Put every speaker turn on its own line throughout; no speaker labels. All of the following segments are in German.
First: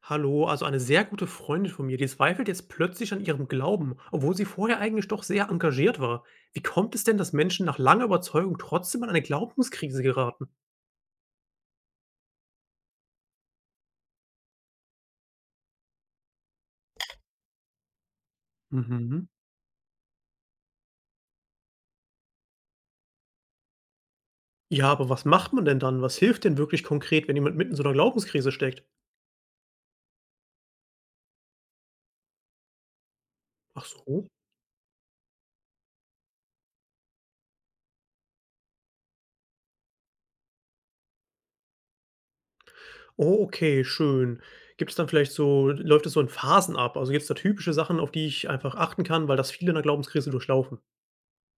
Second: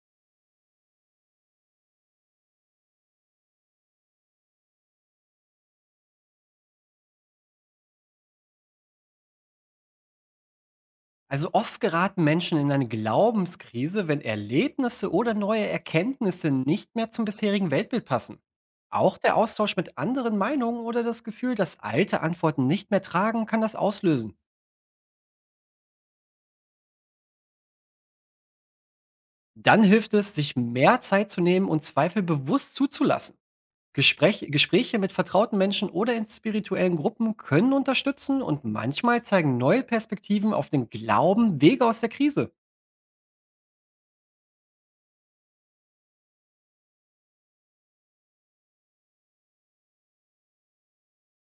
Hallo, also eine sehr gute Freundin von mir, die zweifelt jetzt plötzlich an ihrem Glauben, obwohl sie vorher eigentlich doch sehr engagiert war. Wie kommt es denn, dass Menschen nach langer Überzeugung trotzdem an eine Glaubenskrise geraten?
Also oft geraten Menschen in eine Glaubenskrise, wenn Erlebnisse oder neue Erkenntnisse nicht mehr zum bisherigen Weltbild passen. Auch
Mhm.
der Austausch mit anderen Meinungen oder das Gefühl, dass alte Antworten nicht mehr tragen, kann das auslösen.
Ja, aber was macht man denn dann? Was hilft denn wirklich konkret, wenn jemand mitten in so einer Glaubenskrise steckt?
Dann hilft es, sich mehr Zeit zu nehmen und Zweifel bewusst zuzulassen.
Ach so.
Gespräche mit vertrauten Menschen oder in spirituellen Gruppen können unterstützen, und manchmal zeigen neue Perspektiven auf den Glauben Wege aus der Krise.
Oh, okay, schön. Gibt es dann vielleicht so, läuft es so in Phasen ab? Also gibt es da typische Sachen, auf die ich einfach achten kann, weil das viele in einer Glaubenskrise durchlaufen?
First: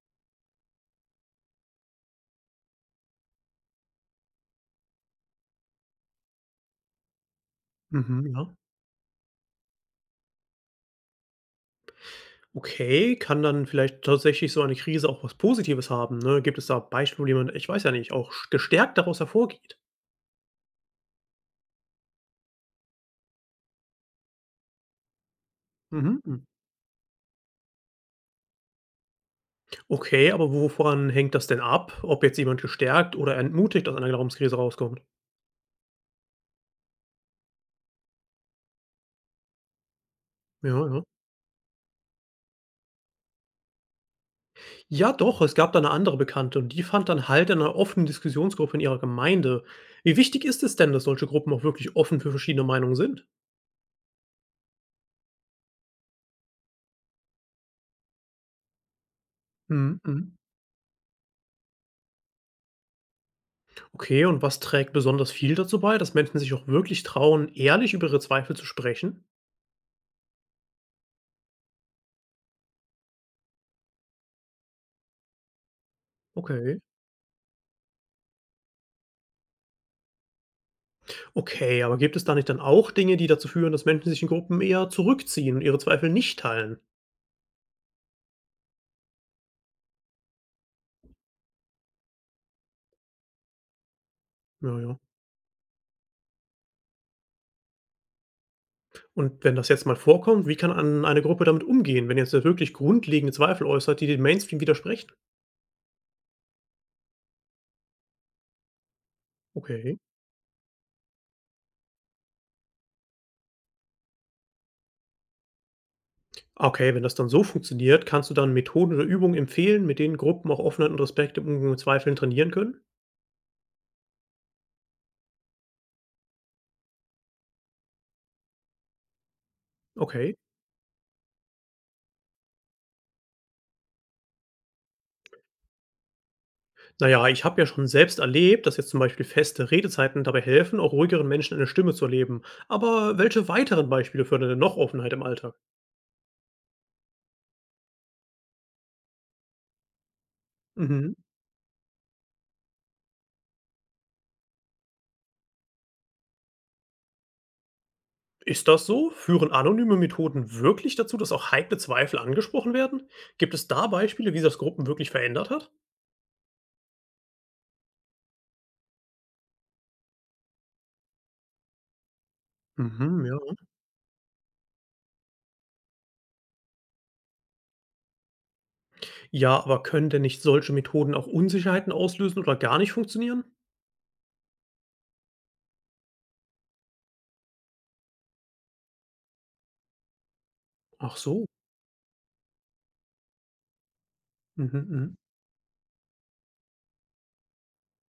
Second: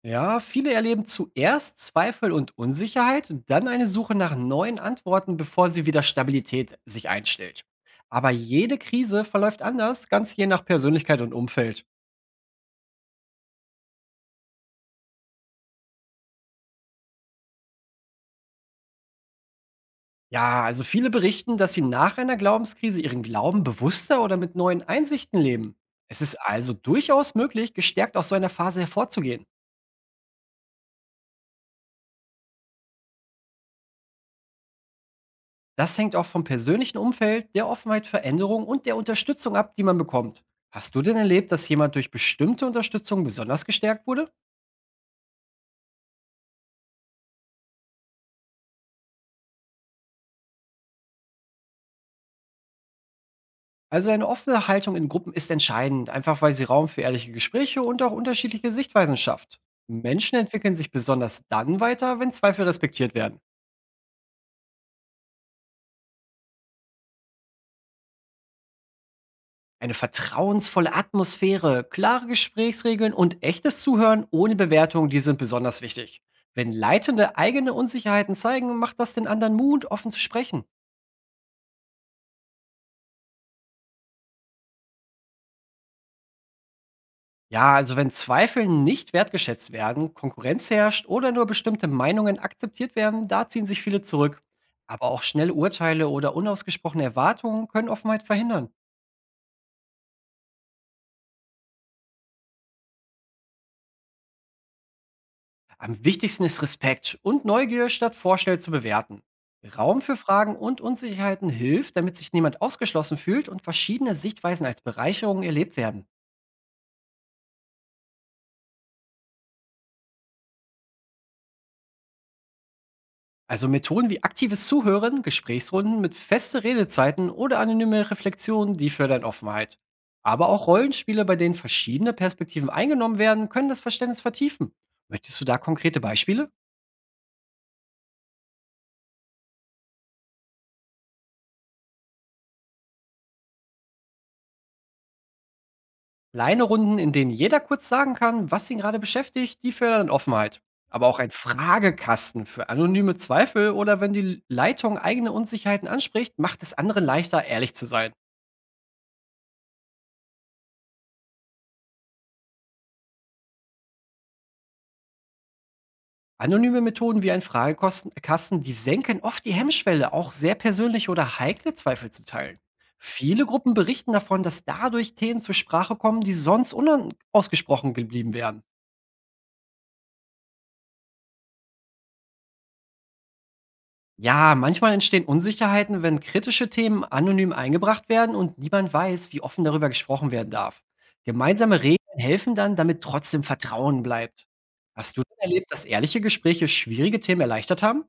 Ja, viele erleben zuerst Zweifel und Unsicherheit, dann eine Suche nach neuen Antworten, bevor sie wieder Stabilität sich einstellt.
Mhm.
Aber
Ja.
jede Krise verläuft anders, ganz je nach Persönlichkeit und Umfeld.
Okay, kann dann vielleicht tatsächlich so eine Krise auch was Positives haben, ne? Gibt es da Beispiele, wie man, ich weiß ja nicht, auch gestärkt daraus hervorgeht?
Ja, also viele berichten, dass sie nach einer Glaubenskrise ihren Glauben bewusster oder mit neuen Einsichten leben. Es
Mhm,
ist
hm.
also durchaus möglich, gestärkt aus so einer Phase hervorzugehen.
Okay, aber wo woran hängt das denn ab, ob jetzt jemand gestärkt oder entmutigt aus einer Glaubenskrise rauskommt?
Das hängt auch vom persönlichen Umfeld, der Offenheit für Änderungen und der Unterstützung ab, die man bekommt.
Ja,
Hast du
ja.
denn erlebt, dass jemand durch bestimmte Unterstützung besonders gestärkt wurde?
Ja, doch, es gab da eine andere Bekannte und die fand dann Halt in einer offenen Diskussionsgruppe in ihrer Gemeinde. Wie wichtig ist es denn, dass solche Gruppen auch wirklich offen für verschiedene Meinungen sind?
Also eine offene Haltung in Gruppen ist entscheidend, einfach weil sie Raum für ehrliche Gespräche und auch unterschiedliche Sichtweisen schafft.
Mhm, mhm.
Menschen entwickeln sich besonders dann weiter, wenn Zweifel respektiert werden.
Okay, und was trägt besonders viel dazu bei, dass Menschen sich auch wirklich trauen, ehrlich über ihre Zweifel zu sprechen?
Eine vertrauensvolle Atmosphäre, klare Gesprächsregeln und echtes Zuhören ohne Bewertung, die sind besonders wichtig. Wenn
Okay.
Leitende eigene Unsicherheiten zeigen, macht das den anderen Mut, offen zu sprechen.
Okay, aber gibt es da nicht dann auch Dinge, die dazu führen, dass Menschen sich in Gruppen eher zurückziehen und ihre Zweifel nicht teilen?
Ja, also wenn Zweifel nicht wertgeschätzt werden, Konkurrenz herrscht oder nur bestimmte Meinungen akzeptiert werden, da ziehen sich viele zurück.
Ja, ja.
Aber auch schnelle Urteile oder unausgesprochene Erwartungen können Offenheit verhindern.
Und wenn das jetzt mal vorkommt, wie kann an eine Gruppe damit umgehen, wenn jetzt wirklich grundlegende Zweifel äußert, die dem Mainstream widersprechen?
Am wichtigsten ist Respekt und Neugier statt Vorstell zu bewerten.
Okay.
Raum für Fragen und Unsicherheiten hilft, damit sich niemand ausgeschlossen fühlt und verschiedene Sichtweisen als Bereicherung erlebt werden.
Okay, wenn das dann so funktioniert, kannst du dann Methoden oder Übungen empfehlen, mit denen Gruppen auch Offenheit und Respekt im Umgang mit Zweifeln trainieren können?
Also Methoden wie aktives Zuhören, Gesprächsrunden mit feste Redezeiten oder anonyme Reflexionen, die fördern Offenheit.
Okay.
Aber auch Rollenspiele, bei denen verschiedene Perspektiven eingenommen werden, können das Verständnis vertiefen. Möchtest du da konkrete Beispiele?
Naja, ich habe ja schon selbst erlebt, dass jetzt zum Beispiel feste Redezeiten dabei helfen, auch ruhigeren Menschen eine Stimme zu erleben. Aber welche weiteren Beispiele fördern denn noch Offenheit im Alltag?
Kleine Runden, in denen jeder kurz sagen kann, was ihn gerade beschäftigt, die fördern Offenheit. Aber
Mhm.
auch ein Fragekasten für anonyme Zweifel oder wenn die Leitung eigene Unsicherheiten anspricht, macht es anderen leichter, ehrlich zu sein.
Ist das so? Führen anonyme Methoden wirklich dazu, dass auch heikle Zweifel angesprochen werden? Gibt es da Beispiele, wie sich das Gruppen wirklich verändert hat?
Anonyme Methoden wie ein Fragekasten, die senken oft die Hemmschwelle, auch sehr persönliche oder heikle Zweifel zu teilen.
Mhm, ja.
Viele Gruppen berichten davon, dass dadurch Themen zur Sprache kommen, die sonst unausgesprochen geblieben wären.
Ja, aber können denn nicht solche Methoden auch Unsicherheiten auslösen oder gar nicht funktionieren?
Ja, manchmal entstehen Unsicherheiten, wenn kritische Themen anonym eingebracht werden und niemand weiß, wie offen darüber gesprochen werden darf.
Ach so.
Gemeinsame Regeln helfen dann, damit trotzdem Vertrauen bleibt.
Mhm,
Hast
mhm.
du denn erlebt, dass ehrliche Gespräche schwierige Themen erleichtert haben?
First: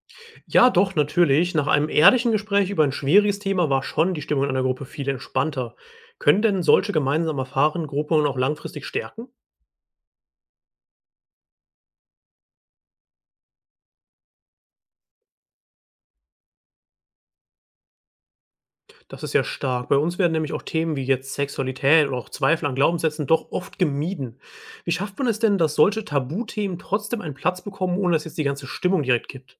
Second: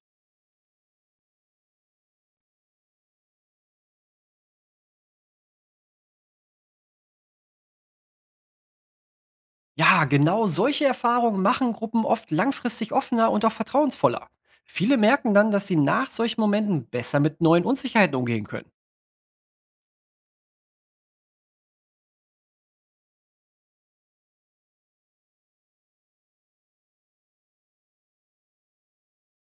Ja, doch, natürlich. Nach einem ehrlichen Gespräch über ein schwieriges Thema war schon die Stimmung in einer Gruppe viel entspannter. Können denn solche gemeinsam erfahrenen Gruppen auch langfristig stärken?
Ja, genau solche Erfahrungen machen Gruppen oft langfristig offener und auch vertrauensvoller. Viele merken dann, dass sie nach solchen Momenten besser mit neuen Unsicherheiten umgehen können.
Das ist ja stark. Bei uns werden nämlich auch Themen wie jetzt Sexualität oder auch Zweifel an Glaubenssätzen doch oft gemieden. Wie schafft man es denn, dass solche Tabuthemen trotzdem einen Platz bekommen, ohne dass jetzt die ganze Stimmung direkt kippt?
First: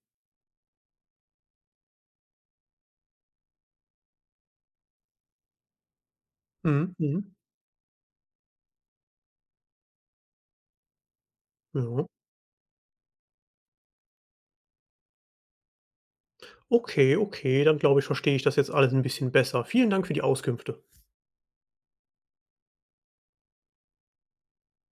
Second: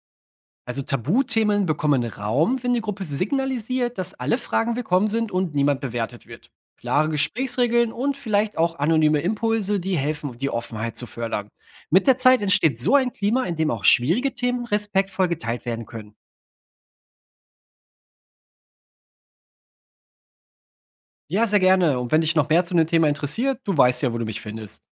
Also Tabuthemen bekommen Raum, wenn die Gruppe signalisiert, dass alle Fragen willkommen sind und niemand bewertet wird.
Mhm,
Klare
mhm.
Gesprächsregeln und vielleicht auch anonyme Impulse, die helfen, die Offenheit zu fördern. Mit
Ja.
der Zeit entsteht so ein Klima, in dem auch schwierige Themen respektvoll geteilt werden können.
Okay, okay, dann glaube ich, verstehe ich das jetzt alles ein bisschen besser. Vielen Dank für die Auskünfte.
Ja, sehr gerne. Und wenn dich noch mehr zu dem Thema interessiert, du weißt ja, wo du mich findest.